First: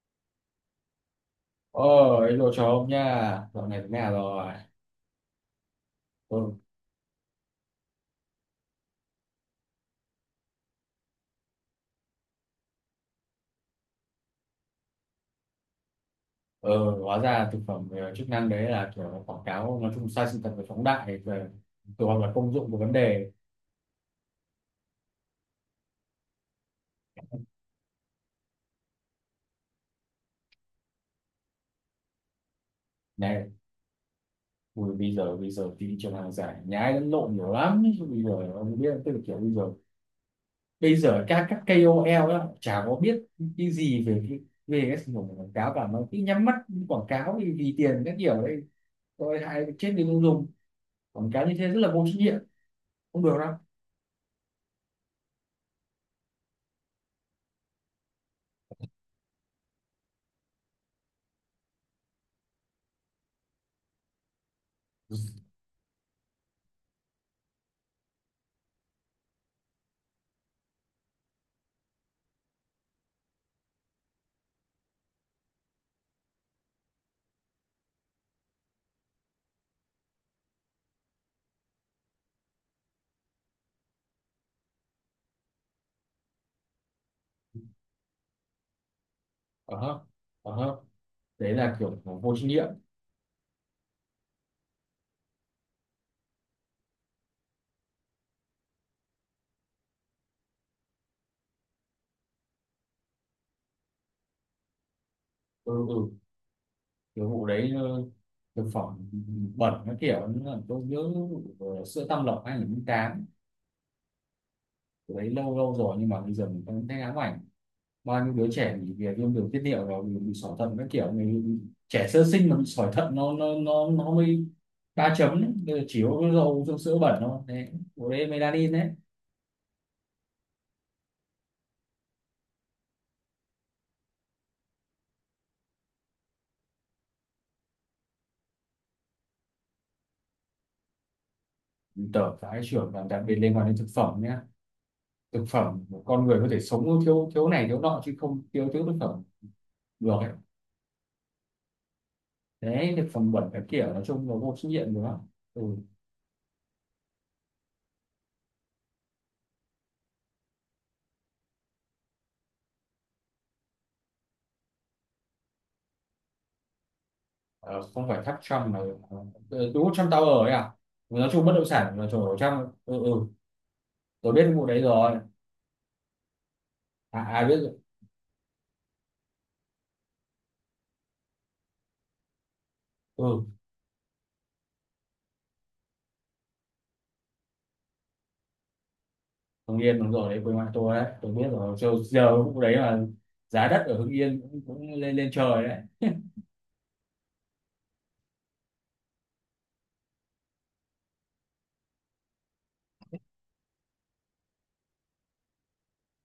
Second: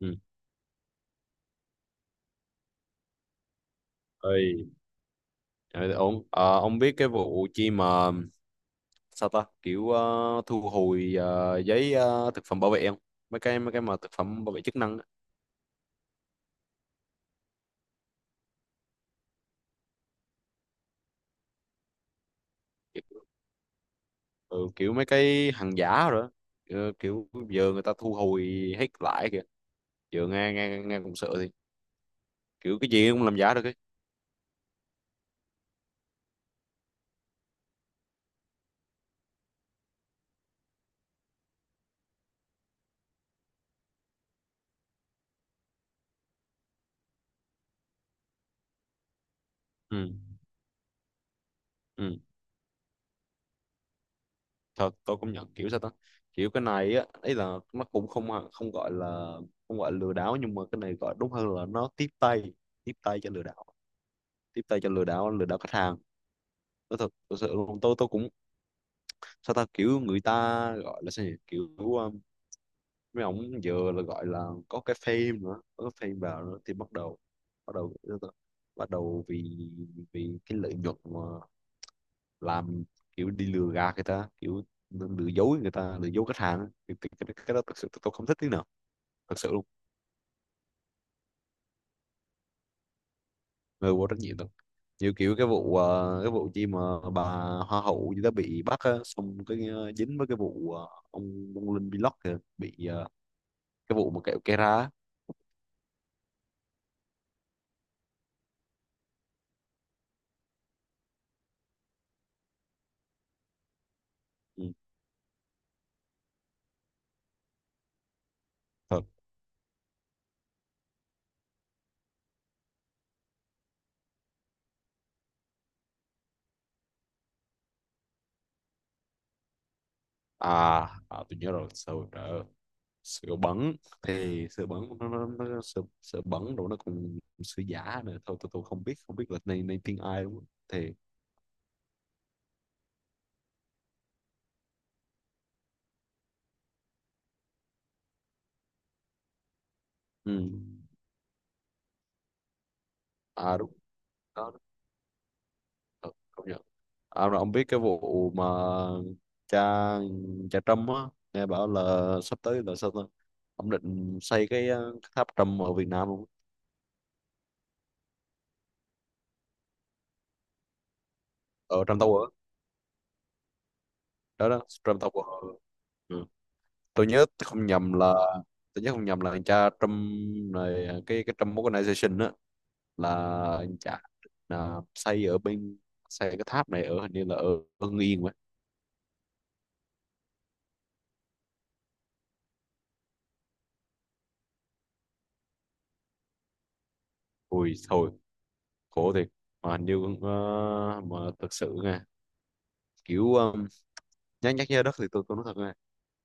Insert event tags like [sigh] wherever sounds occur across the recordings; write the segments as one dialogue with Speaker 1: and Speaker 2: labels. Speaker 1: Ừ.
Speaker 2: Ôi, đồ chó ông nha, dạo này thế nào rồi?
Speaker 1: Ơi, ờ, ổn.
Speaker 2: Ừ,
Speaker 1: Ờ, ông biết cái vụ chi mà sao ta kiểu thu hồi giấy thực phẩm bảo vệ không? Mấy cái mà thực phẩm bảo vệ chức năng á.
Speaker 2: ừ, hóa ra thực phẩm chức năng đấy là kiểu quảng cáo nói chung sai sự thật và phóng đại về kiểu hoặc là công dụng của vấn
Speaker 1: Kiểu,
Speaker 2: đề
Speaker 1: ừ, kiểu mấy cái hàng giả rồi á. Kiểu giờ người ta thu hồi hết lại kìa. Giờ nghe nghe nghe cũng sợ thì kiểu cái gì cũng làm
Speaker 2: này.
Speaker 1: giả được ấy.
Speaker 2: Ui, bây giờ thị trường hàng giả nhái lẫn lộn nhiều lắm. Bây giờ ông biết, tức là kiểu bây giờ các KOL đó, chả có biết cái gì về cái sản phẩm của quảng cáo cả, mà cứ nhắm mắt quảng cáo vì tiền các kiểu đấy. Tôi hại chết người
Speaker 1: Ừ.
Speaker 2: tiêu dùng. Quảng cáo như thế rất là vô trách
Speaker 1: Ừ.
Speaker 2: nhiệm, không được đâu.
Speaker 1: Thật tôi cũng nhận kiểu sao ta, kiểu cái này á, ấy là nó cũng không không gọi là không gọi là lừa đảo, nhưng mà cái này gọi đúng hơn là nó tiếp tay cho lừa đảo, tiếp tay cho lừa đảo, lừa đảo khách hàng. Nói thật, thật sự luôn, tôi cũng sao ta, kiểu người ta gọi là sao nhỉ? Kiểu mấy ông giờ là gọi là có cái fame nữa, có cái fame vào nữa thì bắt đầu, bắt đầu, bắt đầu vì vì cái lợi nhuận mà làm, kiểu đi lừa gạt người ta, kiểu lừa dối người ta, lừa dối khách hàng á. Thì cái đó thật sự tôi không thích tí nào, thật sự luôn.
Speaker 2: Ờ hả? Ờ hả? Đấy là kiểu vô trách nhiệm.
Speaker 1: Người vô trách nhiệm đâu, như kiểu cái vụ cái vụ chi mà bà hoa hậu gì đó bị bắt á, xong cái dính với cái vụ ông Linh Vlog kìa bị cái vụ mà kẹo cây á.
Speaker 2: Ừ, ừ, kiểu vụ đấy thực phẩm bẩn nó kiểu như, tôi nhớ vụ sữa Tam Lộc 2008.
Speaker 1: Ừ.
Speaker 2: Cái đấy lâu lâu rồi nhưng mà bây giờ mình vẫn thấy ám ảnh, bao nhiêu đứa trẻ bị
Speaker 1: Thật.
Speaker 2: về viêm đường tiết niệu, rồi bị sỏi thận các kiểu, người trẻ sơ sinh mà bị sỏi thận nó mới ba chấm đấy. Bây giờ chỉ có cái dầu trong sữa bẩn thôi đấy, bộ đấy melanin đấy,
Speaker 1: À, à tôi nhớ rồi, sữa đỡ, sữa bẩn. Thì sữa bẩn nó sữa, sữa bẩn rồi nó còn sữa giả nữa. Thôi tôi không biết, không biết là này này tiếng ai đúng không thì.
Speaker 2: tờ phải trưởng và đặc biệt liên quan đến thực phẩm nhé. Thực phẩm con người có thể sống thiếu thiếu này thiếu nọ chứ không thiếu thiếu thực phẩm được.
Speaker 1: Ừ.
Speaker 2: Đấy cái phòng bệnh
Speaker 1: À
Speaker 2: cái
Speaker 1: đúng
Speaker 2: kiểu nói chung là
Speaker 1: đó,
Speaker 2: vô trách nhiệm nữa. Ừ.
Speaker 1: đó. Ông biết cái vụ mà cha cha Trâm á, nghe bảo là sắp tới là sao ta, ông định xây cái cái tháp Trump ở Việt Nam luôn,
Speaker 2: Ờ, không phải tháp Trump mà, ừ, đúng Trump Tower ấy à. Ừ, nói chung bất động
Speaker 1: ở
Speaker 2: sản
Speaker 1: Trump
Speaker 2: là
Speaker 1: Tower
Speaker 2: chỗ
Speaker 1: á.
Speaker 2: trong, ừ, ừ, tôi biết
Speaker 1: Đó
Speaker 2: cái
Speaker 1: đó,
Speaker 2: vụ đấy
Speaker 1: Trump
Speaker 2: rồi.
Speaker 1: Tower. Ừ. Tôi nhớ
Speaker 2: À,
Speaker 1: tôi
Speaker 2: ai biết
Speaker 1: không
Speaker 2: rồi.
Speaker 1: nhầm là, tôi nhớ không nhầm là cha Trump này cái Trump Organization á là
Speaker 2: Ừ,
Speaker 1: cha, là xây ở bên, xây cái tháp này ở hình như là ở Hưng Yên vậy.
Speaker 2: Hưng Yên đúng rồi đấy, quê ngoại tôi đấy, tôi biết rồi. Giờ vụ đấy là giá đất ở Hưng Yên cũng lên lên trời đấy.
Speaker 1: Ui thôi, khổ thiệt. Mà hình như ờ, mà thực sự nghe kiểu nhắc, nhắc nhớ đất thì tôi cũng nói thật,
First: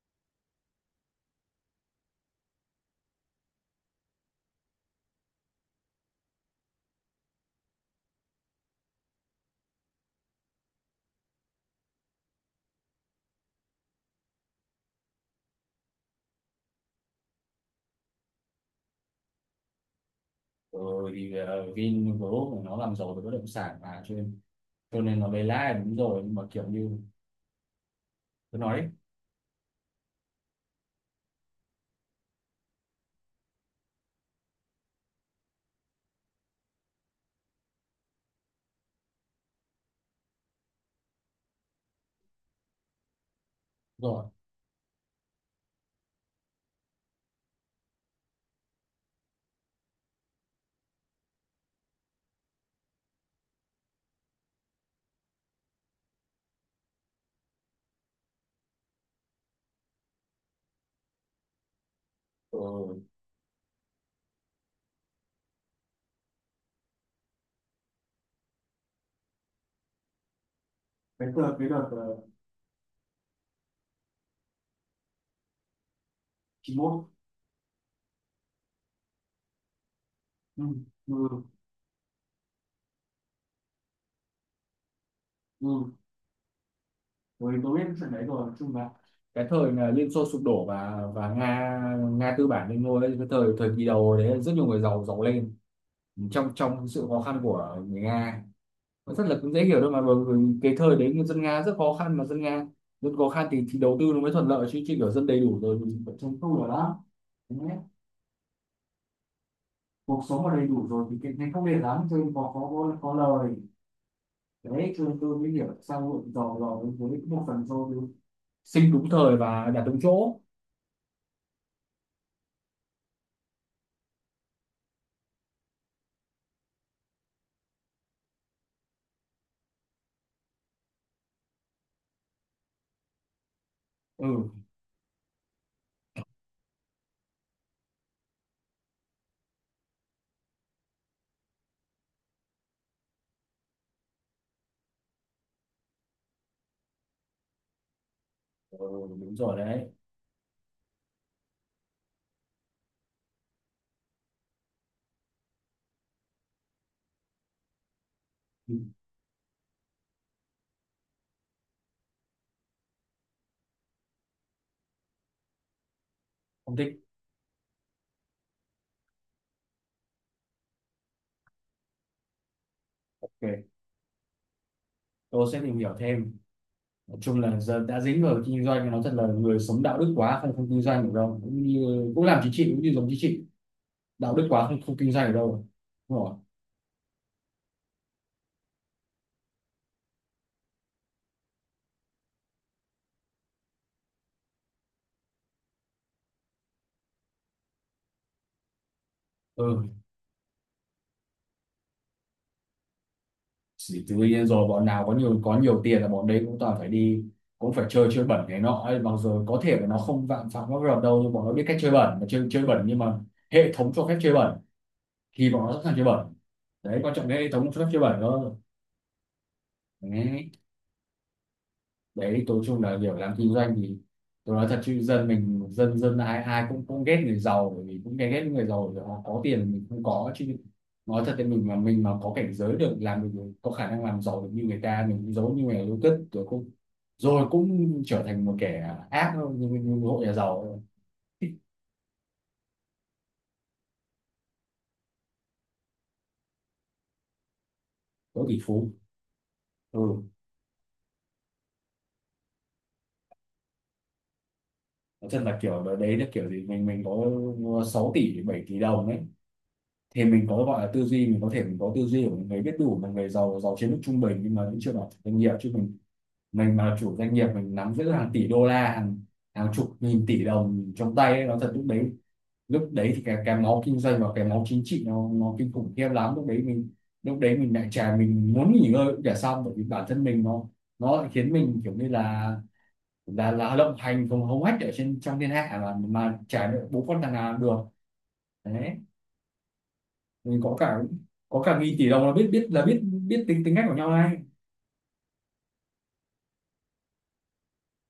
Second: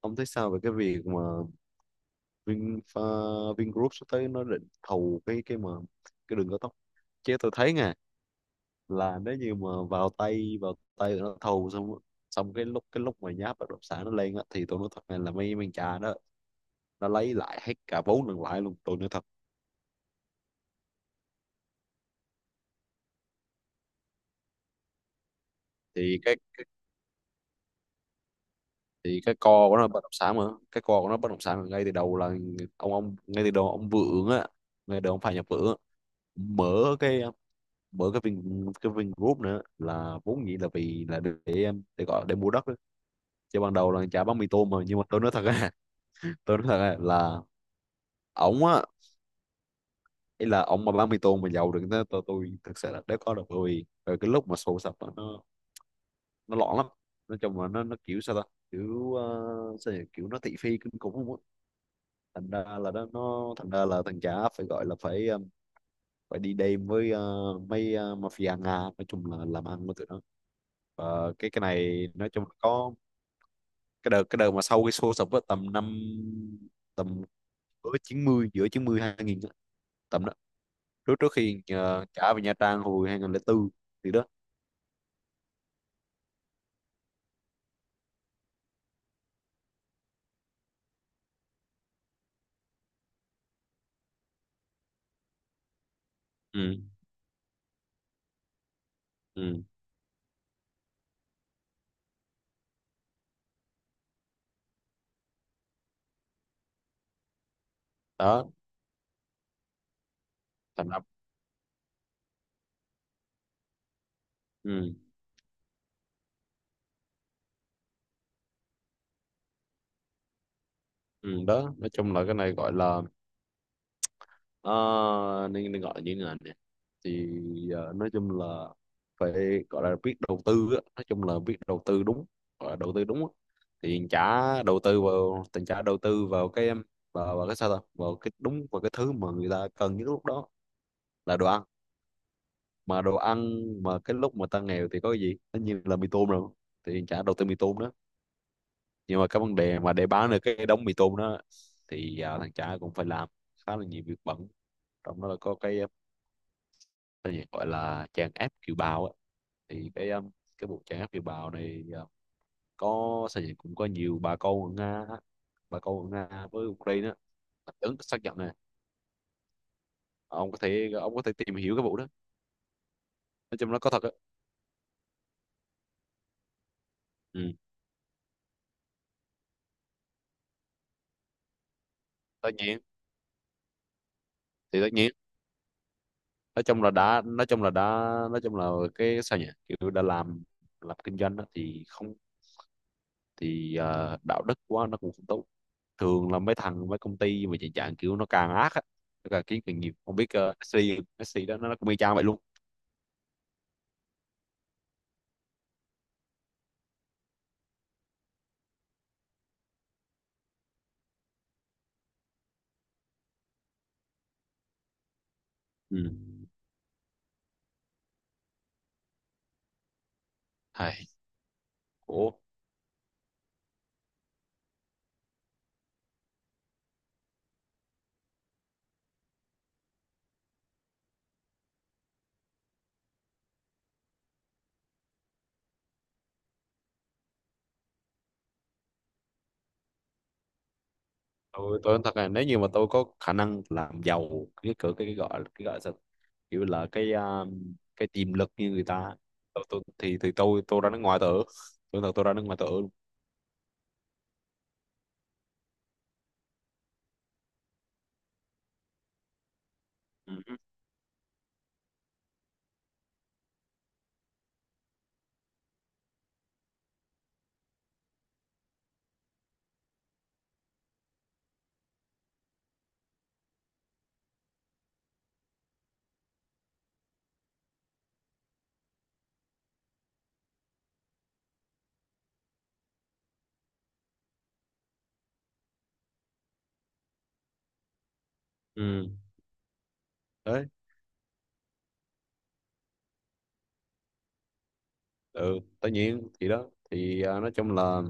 Speaker 1: ông thấy sao về cái việc mà Vinfa, Vingroup sắp tới nó định thầu cái mà cái đường cao tốc. Chứ tôi thấy nè, là nếu như mà vào tay, vào tay tụi nó thầu xong, xong cái lúc, cái lúc mà giá bất động sản nó lên á, thì tôi nói thật này là mấy mấy cha đó nó lấy lại hết cả vốn lẫn lãi luôn, tôi nói thật.
Speaker 2: Ừ, thì Vingroup nó làm giàu về bất động sản mà cho nên nó lấy lãi là đúng
Speaker 1: Thì
Speaker 2: rồi, nhưng
Speaker 1: cái,
Speaker 2: mà kiểu như tôi nói đấy,
Speaker 1: thì cái co của nó bất động sản mà, cái co của nó bất động sản ngay từ đầu là, ông ngay từ đầu ông Vượng á, ngay từ đầu ông Phạm Nhật Vượng á, mở cái, bởi cái Vin, cái Vingroup nữa là vốn dĩ là vì là để gọi để mua đất á. Chứ ban đầu là chả
Speaker 2: rồi.
Speaker 1: bán mì tôm mà, nhưng mà tôi nói thật á [laughs] tôi nói thật á là ổng á, ý là ổng mà bán mì tôm mà giàu được thế, tôi thực sự là đéo có được, bởi vì bởi cái lúc mà sổ sập á, nó loạn lắm. Nói chung là nó kiểu sao ta, kiểu sao nhỉ? Kiểu nó thị phi kinh khủng luôn á. Thành ra là
Speaker 2: Ừ.
Speaker 1: nó thành ra là thằng chả phải gọi là phải phải đi đêm với mấy mafia Nga, nói chung là làm ăn với tụi nó.
Speaker 2: cái
Speaker 1: Và
Speaker 2: đợt
Speaker 1: cái
Speaker 2: cái đợt
Speaker 1: này nói chung là có, cái đợt, cái đợt mà sau cái show sập á tầm năm,
Speaker 2: chín 91.
Speaker 1: tầm giữa chín mươi, giữa 90 2000 á, tầm đó,
Speaker 2: Ừ.
Speaker 1: trước, trước
Speaker 2: Ừ.
Speaker 1: khi trả về Nha Trang hồi 2004, thì đó.
Speaker 2: Ừ, tôi biết trận đấy rồi, nói chung là cái thời là Liên Xô sụp đổ và Nga, Nga tư bản lên ngôi ấy, cái thời thời kỳ đầu đấy rất nhiều người giàu giàu lên trong
Speaker 1: Ừ,
Speaker 2: trong sự khó khăn của người Nga. Nó rất là cũng
Speaker 1: ừ,
Speaker 2: dễ hiểu thôi mà, bởi vì cái thời đấy dân Nga rất khó khăn, mà dân Nga dân khó khăn thì đầu tư nó mới thuận lợi chứ chứ kiểu dân đầy đủ rồi thì vẫn chống tu được đó. Thế nhé.
Speaker 1: đó,
Speaker 2: Cuộc sống mà đầy đủ
Speaker 1: thành lập.
Speaker 2: rồi thì cái này không đẹp lắm, cho nên có lời
Speaker 1: Ừ,
Speaker 2: đấy, cho nên tôi mới hiểu tại sao hội giàu giàu với một phần do tôi sinh đúng thời và đạt đúng chỗ.
Speaker 1: ừ, đó nói chung là cái này gọi là, ờ, nên, nên gọi là như thế này nè, thì nói chung là phải gọi là biết đầu tư á. Nói chung là biết đầu tư đúng, gọi là đầu tư đúng á. Thì
Speaker 2: Ừ,
Speaker 1: trả đầu tư vào tình, trả đầu tư vào cái em, vào, vào cái sao ta, vào cái đúng, vào cái thứ mà người ta cần nhất lúc đó là đồ ăn. Mà đồ ăn, mà cái lúc mà ta nghèo thì có cái gì, tất nhiên là mì tôm rồi, thì trả đầu tư mì tôm đó.
Speaker 2: ừ,
Speaker 1: Nhưng mà
Speaker 2: đúng
Speaker 1: cái vấn
Speaker 2: rồi
Speaker 1: đề
Speaker 2: đấy.
Speaker 1: mà để bán được cái đống mì tôm đó thì à, thằng trả cũng phải làm khá là nhiều việc bận, trong đó là có cái gì gọi là tràn áp
Speaker 2: Ừ,
Speaker 1: kiều bào á. Thì cái vụ tràn áp kiều bào này có sao nhỉ, cũng có nhiều bà con ở Nga á, bà con ở Nga với
Speaker 2: không thích.
Speaker 1: Ukraine á. Ứng xác nhận nè, ông có thể, ông có thể tìm hiểu cái vụ đó, nói
Speaker 2: Ok,
Speaker 1: chung nó có thật á.
Speaker 2: tôi sẽ tìm hiểu thêm. Nói chung
Speaker 1: Ừ.
Speaker 2: là giờ đã dính vào kinh doanh thì nó thật là người sống đạo đức quá không, không kinh doanh được đâu, cũng như cũng làm
Speaker 1: Tất
Speaker 2: chính trị,
Speaker 1: nhiên
Speaker 2: cũng như giống chính trị đạo đức quá không,
Speaker 1: thì, tất
Speaker 2: không
Speaker 1: nhiên
Speaker 2: kinh doanh được đâu. Đúng rồi.
Speaker 1: nói chung là đã, nói chung là đã, nói chung là cái sao nhỉ, kiểu đã làm kinh doanh á thì không, thì đạo đức quá nó cũng không tốt. Thường là mấy thằng, mấy công ty mà chạy dạng kiểu nó càng ác á, nó càng kiếm càng nhiều,
Speaker 2: Ừ,
Speaker 1: không biết SC, SC đó nó cũng y chang vậy luôn.
Speaker 2: thì tự nhiên rồi, bọn nào có nhiều tiền là bọn đấy cũng toàn phải đi, cũng phải chơi chơi bẩn này nọ ấy, mặc dù có thể là nó không phạm phạm pháp luật đâu, nhưng bọn nó biết cách chơi bẩn, mà chơi chơi bẩn, nhưng mà hệ thống cho phép chơi bẩn thì bọn nó sẵn sàng chơi
Speaker 1: Ừ.
Speaker 2: bẩn. Đấy quan trọng cái hệ thống cho phép chơi bẩn thôi.
Speaker 1: Hay. Ủa,
Speaker 2: Đấy tối chung là kiểu làm kinh doanh thì, tôi nói thật chứ dân mình, dân dân ai ai cũng cũng ghét người giàu, bởi vì cũng ghét ghét những người giàu vì họ có tiền mình không có chứ. Nói thật thì mình mà có cảnh giới được làm được có khả năng làm giàu được như người ta, mình cũng giống như người yêu cất rồi cũng trở thành một kẻ ác thôi, như một hộ nhà giàu
Speaker 1: tôi nói thật là, nếu như mà tôi có khả năng làm giàu, cái cái gọi, cái gọi là sao, kiểu là cái cái tiềm
Speaker 2: có
Speaker 1: lực
Speaker 2: tỷ
Speaker 1: như người
Speaker 2: phú.
Speaker 1: ta,
Speaker 2: Ừ,
Speaker 1: thì tôi ra nước ngoài tôi ở, tôi thật tôi ra nước ngoài tôi ở luôn.
Speaker 2: nói thật là kiểu đấy là kiểu gì, mình có 6 tỷ 7 tỷ đồng đấy, thì
Speaker 1: Ừ.
Speaker 2: mình có gọi là tư duy, mình có thể mình có tư duy của một người biết đủ, một người giàu giàu trên mức trung bình, nhưng mà vẫn chưa bảo chủ doanh nghiệp chứ mình mà chủ doanh nghiệp, mình nắm giữ hàng tỷ đô la, hàng hàng chục nghìn tỷ đồng trong tay ấy, nó thật lúc đấy, lúc đấy thì cái máu kinh doanh và cái máu chính trị nó kinh khủng khiếp lắm. Lúc đấy mình, lúc đấy mình lại chả, mình muốn nghỉ ngơi cũng chả xong, bởi vì bản thân mình nó lại khiến mình kiểu như là lộng hành không hống hách ở trên trong thiên hạ, mà chả được, bố con thằng nào được. Đấy.
Speaker 1: Ừ.
Speaker 2: Ừ,
Speaker 1: Đấy.
Speaker 2: có cả nghìn tỷ đồng là biết, biết là biết, biết tính tính cách của nhau ngay.
Speaker 1: Ừ, tất nhiên thì đó, thì à, nói chung là,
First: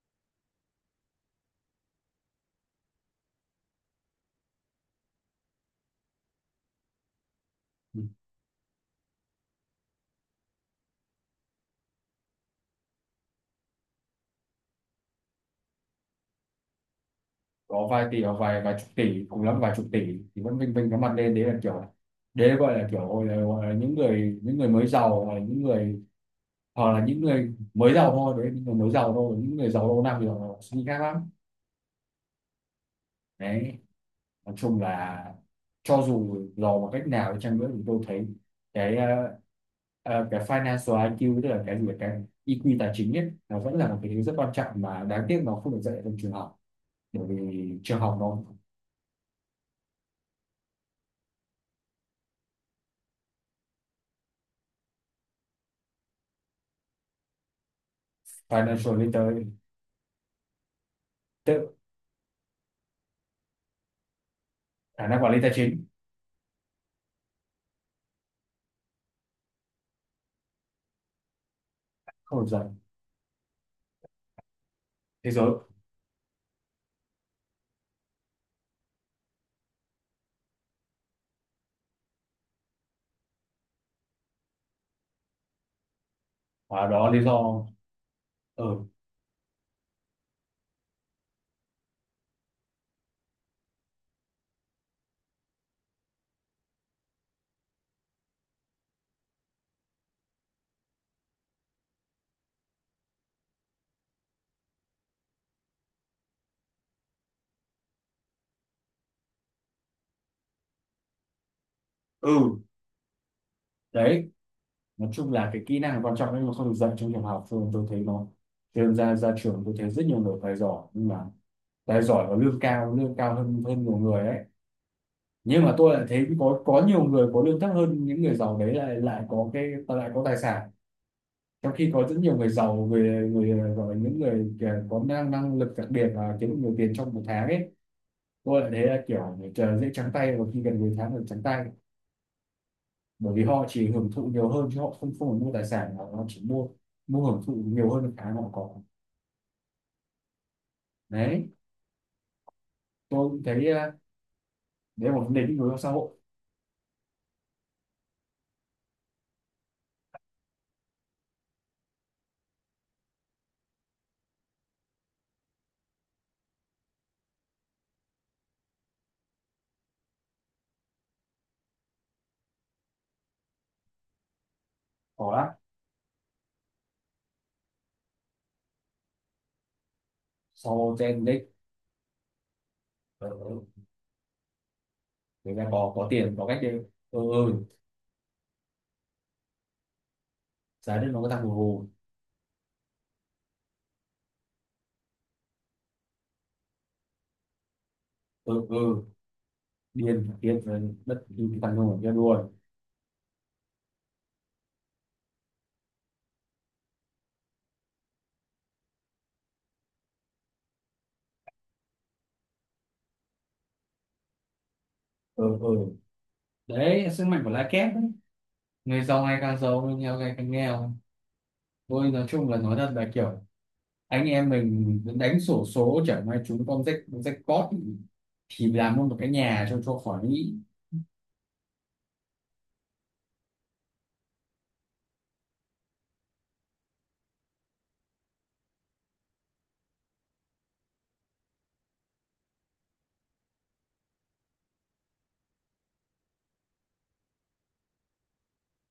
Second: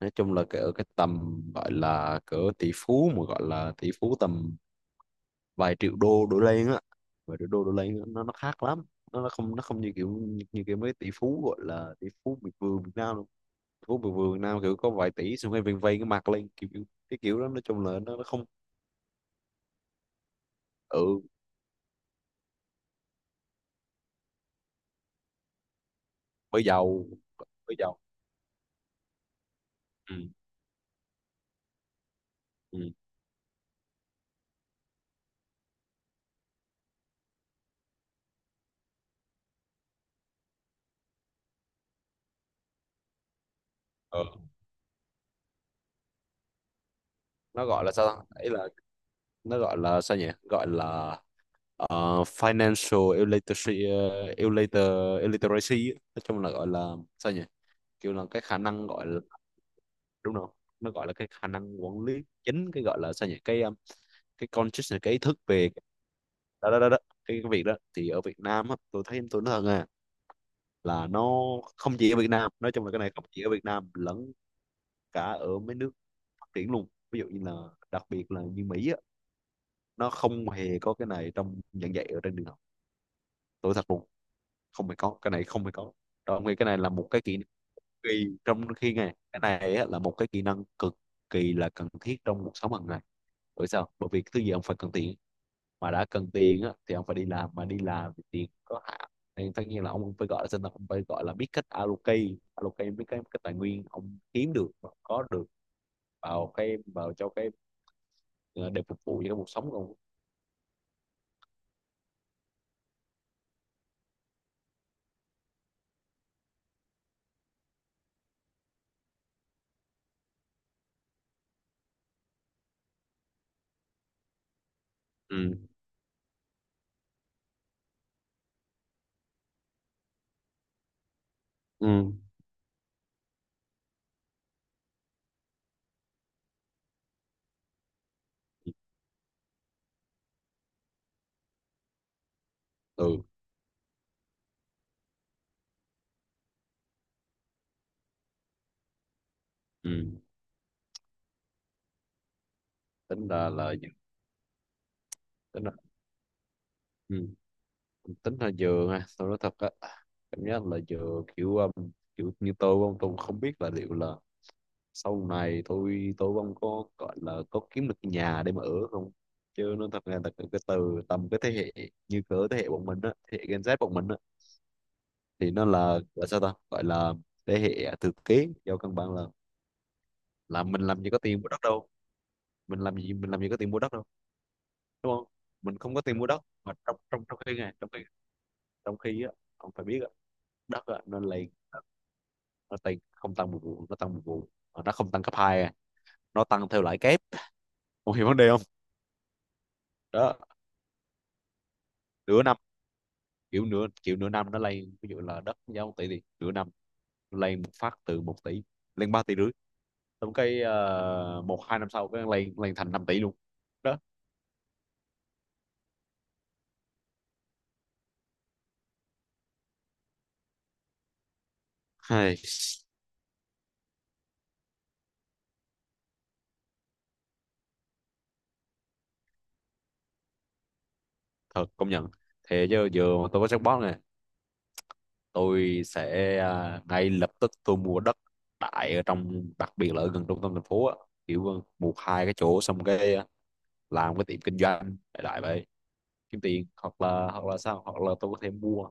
Speaker 1: nói chung là cái ở cái tầm gọi là cỡ tỷ phú, mà gọi là tỷ phú tầm vài triệu đô đổ lên á, vài triệu đô đổ lên
Speaker 2: Ừ.
Speaker 1: á, nó khác lắm. Nó không, nó không như kiểu, như, như kiểu mấy tỷ phú gọi là tỷ phú miệt vườn Việt Nam đâu. Tỷ phú miệt vườn Việt Nam kiểu có vài tỷ xong rồi vây, vây cái mặt lên kiểu, kiểu- cái kiểu đó nói
Speaker 2: Có
Speaker 1: chung là
Speaker 2: vài tỷ
Speaker 1: nó
Speaker 2: hoặc
Speaker 1: không.
Speaker 2: vài vài chục tỷ cùng lắm vài chục tỷ thì vẫn vinh vinh cái mặt
Speaker 1: Ừ,
Speaker 2: lên, đấy là kiểu, đấy gọi là kiểu là, gọi là những người mới giàu hoặc là những người
Speaker 1: mới
Speaker 2: hoặc là
Speaker 1: giàu.
Speaker 2: những người
Speaker 1: Mới
Speaker 2: mới
Speaker 1: giàu.
Speaker 2: giàu thôi, đấy những người mới giàu thôi, những người giàu lâu năm
Speaker 1: Ừ.
Speaker 2: thì họ suy nghĩ khác lắm.
Speaker 1: Ừ.
Speaker 2: Đấy, nói chung là cho dù dò bằng cách nào đi chăng nữa thì tôi thấy cái, cái financial IQ tức là cái gì là cái EQ tài chính ấy, nó vẫn là một cái
Speaker 1: Ờ.
Speaker 2: thứ rất quan trọng mà đáng tiếc nó không được dạy ở trong trường học. Bởi
Speaker 1: Nó
Speaker 2: vì
Speaker 1: gọi là
Speaker 2: trường
Speaker 1: sao ta?
Speaker 2: học nó
Speaker 1: Ấy là nó gọi là sao nhỉ, gọi là financial illiteracy, illiter, illiteracy á. Nói chung là gọi là sao nhỉ, kiểu là cái khả năng
Speaker 2: financial
Speaker 1: gọi là,
Speaker 2: literacy
Speaker 1: đúng không, nó gọi là cái khả
Speaker 2: tự
Speaker 1: năng quản lý chính, cái gọi là sao nhỉ, cái consciousness,
Speaker 2: khả
Speaker 1: cái ý
Speaker 2: năng quản lý
Speaker 1: thức
Speaker 2: tài
Speaker 1: về,
Speaker 2: chính
Speaker 1: đó đó đó, đó. Cái việc đó thì ở Việt Nam á, tôi thấy tôi nói thật à, là nó không chỉ ở Việt
Speaker 2: không được
Speaker 1: Nam,
Speaker 2: dạy
Speaker 1: nói chung là cái này không chỉ ở Việt Nam lẫn cả
Speaker 2: thế giới,
Speaker 1: ở mấy nước phát triển luôn, ví dụ như là đặc biệt là như Mỹ á, nó không hề có cái này trong giảng dạy ở trên trường học, tôi thật luôn. Không phải có cái này, không phải có. Đó, ông nghĩ cái này
Speaker 2: và
Speaker 1: là một
Speaker 2: đó là
Speaker 1: cái
Speaker 2: lý
Speaker 1: kỹ năng,
Speaker 2: do.
Speaker 1: kỳ, trong
Speaker 2: Ừ,
Speaker 1: khi này cái này á, là một cái kỹ năng cực kỳ là cần thiết trong cuộc sống hàng ngày. Bởi sao? Bởi vì thứ gì ông phải cần tiền, mà đã cần tiền á thì ông phải đi làm, mà đi làm thì tiền có hạn, nên tất nhiên là ông phải gọi là sinh, ông phải gọi là biết cách allocate, allocate biết cái tài nguyên ông kiếm được và có được vào cái, vào cho cái ờ, để phục vụ cho cái cuộc sống của ông.
Speaker 2: ừ. Đấy nói chung là cái kỹ năng là quan trọng nhưng mà không được dạy trong trường học, cho nên tôi thấy nó, cho nên ra ra trường tôi thấy rất nhiều người phải giỏi nhưng mà, đấy giỏi và lương cao hơn hơn nhiều người ấy,
Speaker 1: Ừ.
Speaker 2: nhưng mà tôi lại thấy có nhiều người có lương thấp hơn những người giàu đấy lại lại có cái lại có tài sản, trong khi có
Speaker 1: Ừ.
Speaker 2: rất nhiều người giàu, người người gọi là những người kìa có năng năng lực đặc biệt và kiếm được nhiều tiền trong một tháng ấy. Tôi lại thấy là kiểu người chờ dễ trắng tay và khi gần cuối tháng được trắng tay,
Speaker 1: Ừ.
Speaker 2: bởi vì họ chỉ hưởng thụ nhiều hơn chứ họ không, không phải mua tài sản mà họ chỉ mua mua hưởng thụ nhiều hơn cái họ có.
Speaker 1: Ừ.
Speaker 2: Đấy
Speaker 1: Tính
Speaker 2: tôi cũng
Speaker 1: là
Speaker 2: thấy
Speaker 1: là
Speaker 2: đấy là một vấn đề định
Speaker 1: tính là,
Speaker 2: hướng xã hội.
Speaker 1: ừ, tính là dừa ha, tôi nói thật á, cảm giác là dừa kiểu kiểu như tôi không, tôi không biết là liệu là sau này tôi không có gọi là có kiếm được nhà để mà ở không. Chứ nó thật ra là cái từ tầm cái thế hệ như cỡ thế hệ bọn mình á, thế hệ Gen Z bọn mình á,
Speaker 2: Có lắm,
Speaker 1: thì nó là sao ta, gọi là thế hệ à, thừa kế, do căn bản là mình
Speaker 2: sau
Speaker 1: làm gì có
Speaker 2: Gen Z
Speaker 1: tiền mua đất đâu, mình làm gì, mình làm gì có tiền mua đất đâu, đúng không?
Speaker 2: người ta
Speaker 1: Mình
Speaker 2: có
Speaker 1: không có
Speaker 2: có
Speaker 1: tiền mua
Speaker 2: tiền
Speaker 1: đất,
Speaker 2: có cách đấy.
Speaker 1: mà trong,
Speaker 2: Ừ,
Speaker 1: trong, trong khi
Speaker 2: ừ,
Speaker 1: này, trong khi, trong khi á, ông phải biết á, đất
Speaker 2: giá
Speaker 1: á,
Speaker 2: đất
Speaker 1: nó
Speaker 2: nó có tăng
Speaker 1: lên,
Speaker 2: hù hù.
Speaker 1: nó tăng, không tăng một vụ, nó tăng một vụ. Mà nó không tăng cấp hai à. Nó tăng theo lãi kép, không hiểu vấn đề không?
Speaker 2: Ừ, ừ, điên
Speaker 1: Đó,
Speaker 2: điên rồi, đất đi cái thằng ngu cho đuôi.
Speaker 1: nửa năm, kiểu nửa năm nó lên, ví dụ là đất giá một tỷ thì nửa năm nó lên một phát từ một tỷ lên ba tỷ rưỡi. Xong cái một hai năm sau cái lên lên thành năm tỷ luôn. Đó,
Speaker 2: Ừ, ừ, đấy là sức mạnh của lá kép đấy, người giàu ngày càng giàu, người nghèo ngày càng nghèo. Tôi nói
Speaker 1: hay
Speaker 2: chung là nói thật là kiểu anh em mình đánh xổ số chẳng may chúng con rách rách cót thì làm luôn một cái nhà cho khỏi nghĩ.
Speaker 1: thật, công nhận. Thế chứ giờ mà tôi có jackpot này, tôi sẽ ngay lập tức tôi mua đất, tại ở trong đặc biệt là ở gần trung tâm thành phố á, kiểu một hai cái chỗ, xong cái làm cái tiệm kinh doanh đại đại vậy kiếm tiền. Hoặc là hoặc là sao hoặc là tôi có thể mua,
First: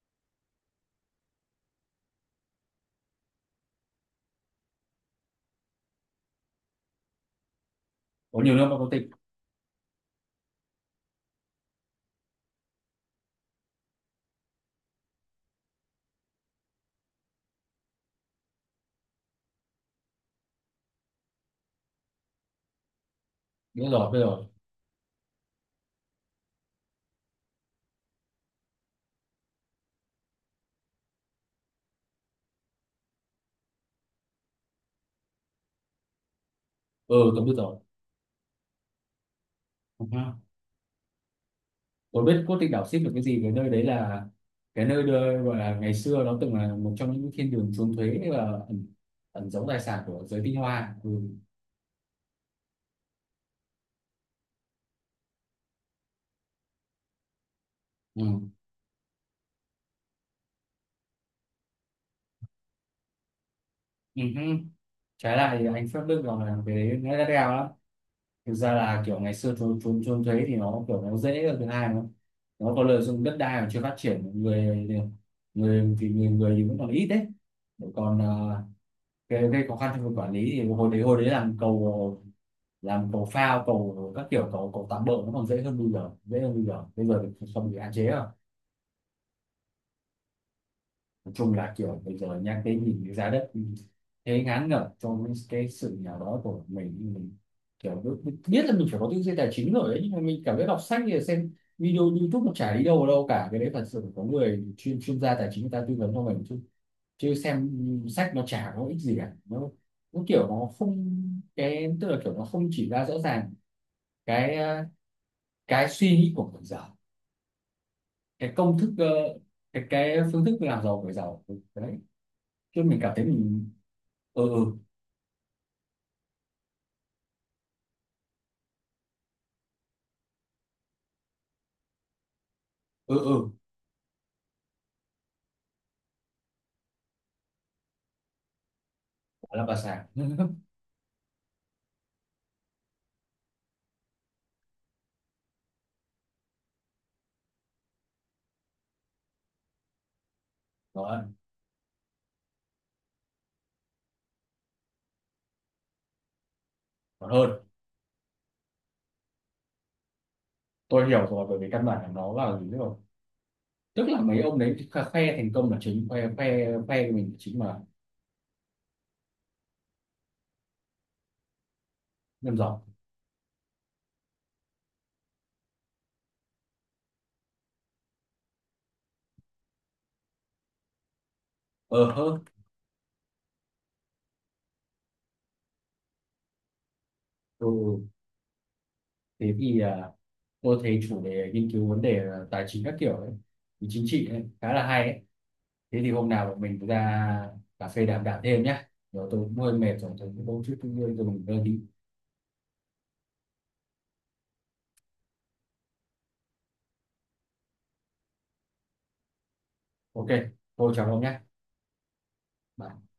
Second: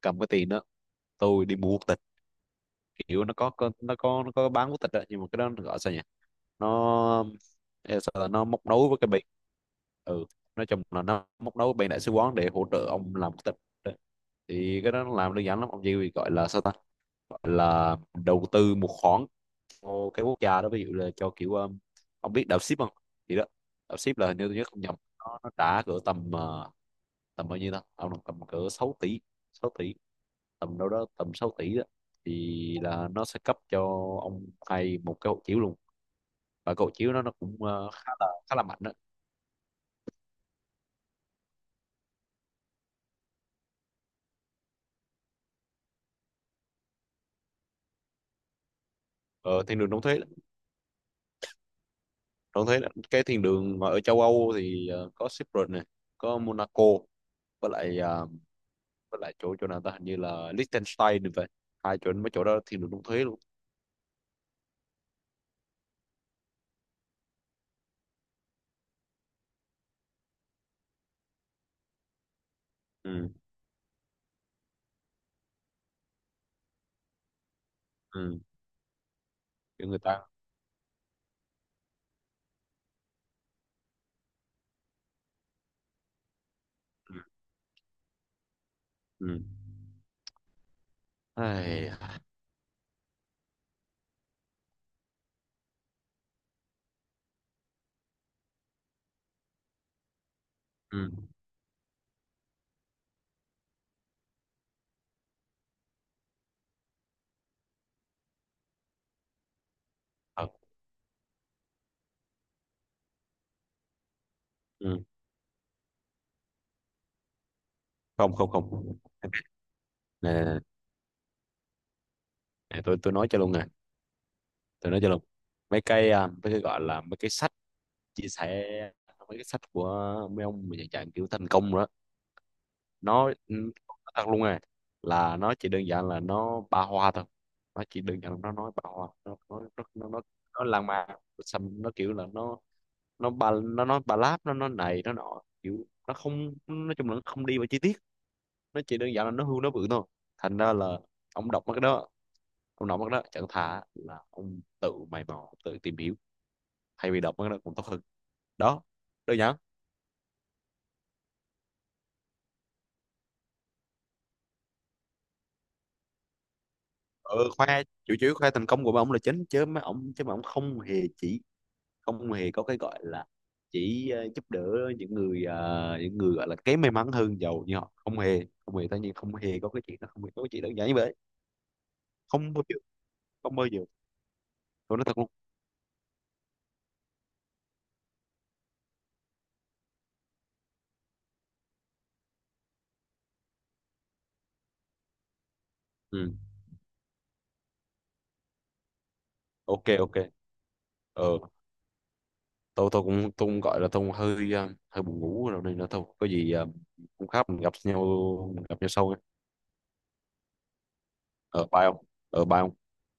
Speaker 1: cầm cái tiền đó tôi đi mua quốc tịch. Kiểu nó nó có, nó bán quốc tịch đó, nhưng mà cái đó nó gọi sao nhỉ, nó ê, sao là
Speaker 2: Có
Speaker 1: nó
Speaker 2: nhiều
Speaker 1: móc
Speaker 2: nơi mà có
Speaker 1: nối với
Speaker 2: tịch.
Speaker 1: cái bên, ừ, nói chung là nó móc nối với bên đại sứ quán để hỗ trợ ông làm quốc tịch đó. Thì cái đó nó làm đơn giản lắm, ông chỉ gọi là sao ta, gọi là đầu tư một khoản cho cái quốc gia đó, ví dụ là cho kiểu ông biết đạo ship không, thì đó.
Speaker 2: Biết
Speaker 1: Đạo
Speaker 2: rồi,
Speaker 1: ship
Speaker 2: biết
Speaker 1: là hình
Speaker 2: rồi.
Speaker 1: như tôi nhớ không nhầm nó trả cỡ tầm tầm bao nhiêu ta ông, tầm cỡ 6 tỷ, 6 tỷ, tầm đâu đó tầm 6 tỷ đó. Thì là nó sẽ cấp cho ông hay một cái hộ chiếu luôn, và cái hộ chiếu nó
Speaker 2: Ừ,
Speaker 1: nó
Speaker 2: tôi biết
Speaker 1: cũng khá là mạnh đó.
Speaker 2: rồi. Tôi biết cốt tinh đảo ship được cái gì, cái nơi đấy là cái nơi đưa, gọi là ngày xưa nó từng là một trong những thiên đường trốn thuế và ẩn, ẩn
Speaker 1: Ờ,
Speaker 2: giấu
Speaker 1: thiên
Speaker 2: tài
Speaker 1: đường đóng
Speaker 2: sản
Speaker 1: thế,
Speaker 2: của giới tinh hoa. Ừ.
Speaker 1: đóng thuế lắm. Cái thiên đường mà ở châu Âu thì ờ, có Cyprus này, có Monaco, với lại
Speaker 2: Ừ.
Speaker 1: ờ, với lại chỗ chỗ nào ta, hình như là Liechtenstein thì vậy. Hai chỗ, mấy chỗ đó thiên đường đóng thuế luôn.
Speaker 2: Ừ. Hứ. Trái lại thì anh Pháp Đức còn là cái đấy nó đắt đeo lắm. Thực ra là kiểu ngày xưa trốn trốn trốn thuế thì nó kiểu nó dễ hơn, thứ hai nó có lợi dụng
Speaker 1: Ừ,
Speaker 2: đất đai mà chưa phát triển, người người thì vẫn còn ít đấy, còn
Speaker 1: ừ,
Speaker 2: gây khó
Speaker 1: kiểu
Speaker 2: khăn
Speaker 1: người
Speaker 2: trong việc
Speaker 1: ta,
Speaker 2: quản lý thì hồi đấy làm cầu phao cầu các kiểu cầu cầu tạm bỡ nó còn dễ hơn bây giờ. Bây
Speaker 1: ừ,
Speaker 2: giờ thì không bị hạn chế rồi.
Speaker 1: ừ,
Speaker 2: Nói chung là
Speaker 1: ai,
Speaker 2: kiểu bây giờ nhắc cái nhìn cái giá đất thế ngán ngẩm trong cái sự nghèo đó của mình kiểu biết, biết biết là mình phải có tư duy tài chính rồi đấy, nhưng mà mình cảm thấy đọc sách
Speaker 1: ừ,
Speaker 2: thì xem video YouTube nó chả đi đâu vào đâu cả, cái đấy thật sự phải có người chuyên chuyên gia tài chính người ta tư vấn cho mình chứ, chứ xem sách nó chả có ích gì cả, nó kiểu
Speaker 1: ờ,
Speaker 2: nó không, cái tức là kiểu nó không chỉ ra rõ ràng cái,
Speaker 1: ừ.
Speaker 2: cái suy nghĩ của người giàu,
Speaker 1: Không, không,
Speaker 2: cái công thức,
Speaker 1: không.
Speaker 2: cái phương thức
Speaker 1: Nè,
Speaker 2: làm giàu của người giàu đấy,
Speaker 1: à,
Speaker 2: chứ
Speaker 1: tôi
Speaker 2: mình
Speaker 1: tôi
Speaker 2: cảm thấy
Speaker 1: nói cho luôn nè,
Speaker 2: mình, ừ, ừ,
Speaker 1: tôi nói cho luôn, mấy cái mấy cái gọi là mấy cái sách chia sẻ, mấy cái sách của mấy ông mà dạng dạng kiểu thành công rồi đó,
Speaker 2: ừ,
Speaker 1: nó
Speaker 2: ừ,
Speaker 1: nó thật luôn nè, là nó chỉ đơn giản là nó ba hoa thôi. Nó chỉ đơn giản là nó nói ba hoa, nó
Speaker 2: gọi
Speaker 1: nó
Speaker 2: là bà
Speaker 1: nó
Speaker 2: xã.
Speaker 1: nó nó,
Speaker 2: [laughs]
Speaker 1: nó lan man, xong nó kiểu là nó, nó nó nói ba láp, nó này nó nọ, kiểu nó không, nói chung là nó không đi vào chi tiết, nó chỉ đơn giản là nó hưu nó bự thôi. Thành ra là
Speaker 2: Nó
Speaker 1: ông đọc mấy cái đó, ông nói mất đó chẳng thà là ông tự mày mò tự tìm hiểu, thay vì
Speaker 2: còn
Speaker 1: đọc mất
Speaker 2: hơn.
Speaker 1: đó cũng tốt hơn. Đó, đơn giản.
Speaker 2: Tôi hiểu rồi, bởi vì căn bản là nó là gì rồi, tức là mấy ông đấy khoe thành công là chính, khoe khoe khoe mình là
Speaker 1: Ừ,
Speaker 2: chính mà,
Speaker 1: khoe chủ yếu khoe thành công của mấy ông là chính, chứ mấy ông, chứ mà ông không hề chỉ, không hề
Speaker 2: nhân
Speaker 1: có cái
Speaker 2: giàu.
Speaker 1: gọi là chỉ giúp đỡ những người những người gọi là kém may mắn hơn giàu như họ. Không hề, không hề, tất nhiên không hề có cái chuyện đó, không hề có cái chuyện đơn giản như vậy.
Speaker 2: Ờ hơ.
Speaker 1: Không bao giờ, không bao giờ, tôi nói thật luôn.
Speaker 2: Ừ, ừ. Thế thì à, tôi thấy chủ đề nghiên cứu vấn đề tài chính các kiểu ấy thì chính trị ấy, khá là hay ấy. Thế thì hôm
Speaker 1: Ừ.
Speaker 2: nào bọn mình ra cà phê đàm đạo thêm nhé, rồi tôi cũng hơi
Speaker 1: Ok,
Speaker 2: mệt rồi
Speaker 1: ok,
Speaker 2: tôi cũng đôi chút, tôi
Speaker 1: ờ,
Speaker 2: mình đi.
Speaker 1: tôi cũng gọi là tôi cũng hơi hơi buồn ngủ rồi, nên là thôi, có gì ờ, hôm khác mình gặp nhau, mình gặp nhau sau nha.
Speaker 2: Ok, thôi chào ông nhé.
Speaker 1: Ở, bye không, ở, bye không.
Speaker 2: Bye.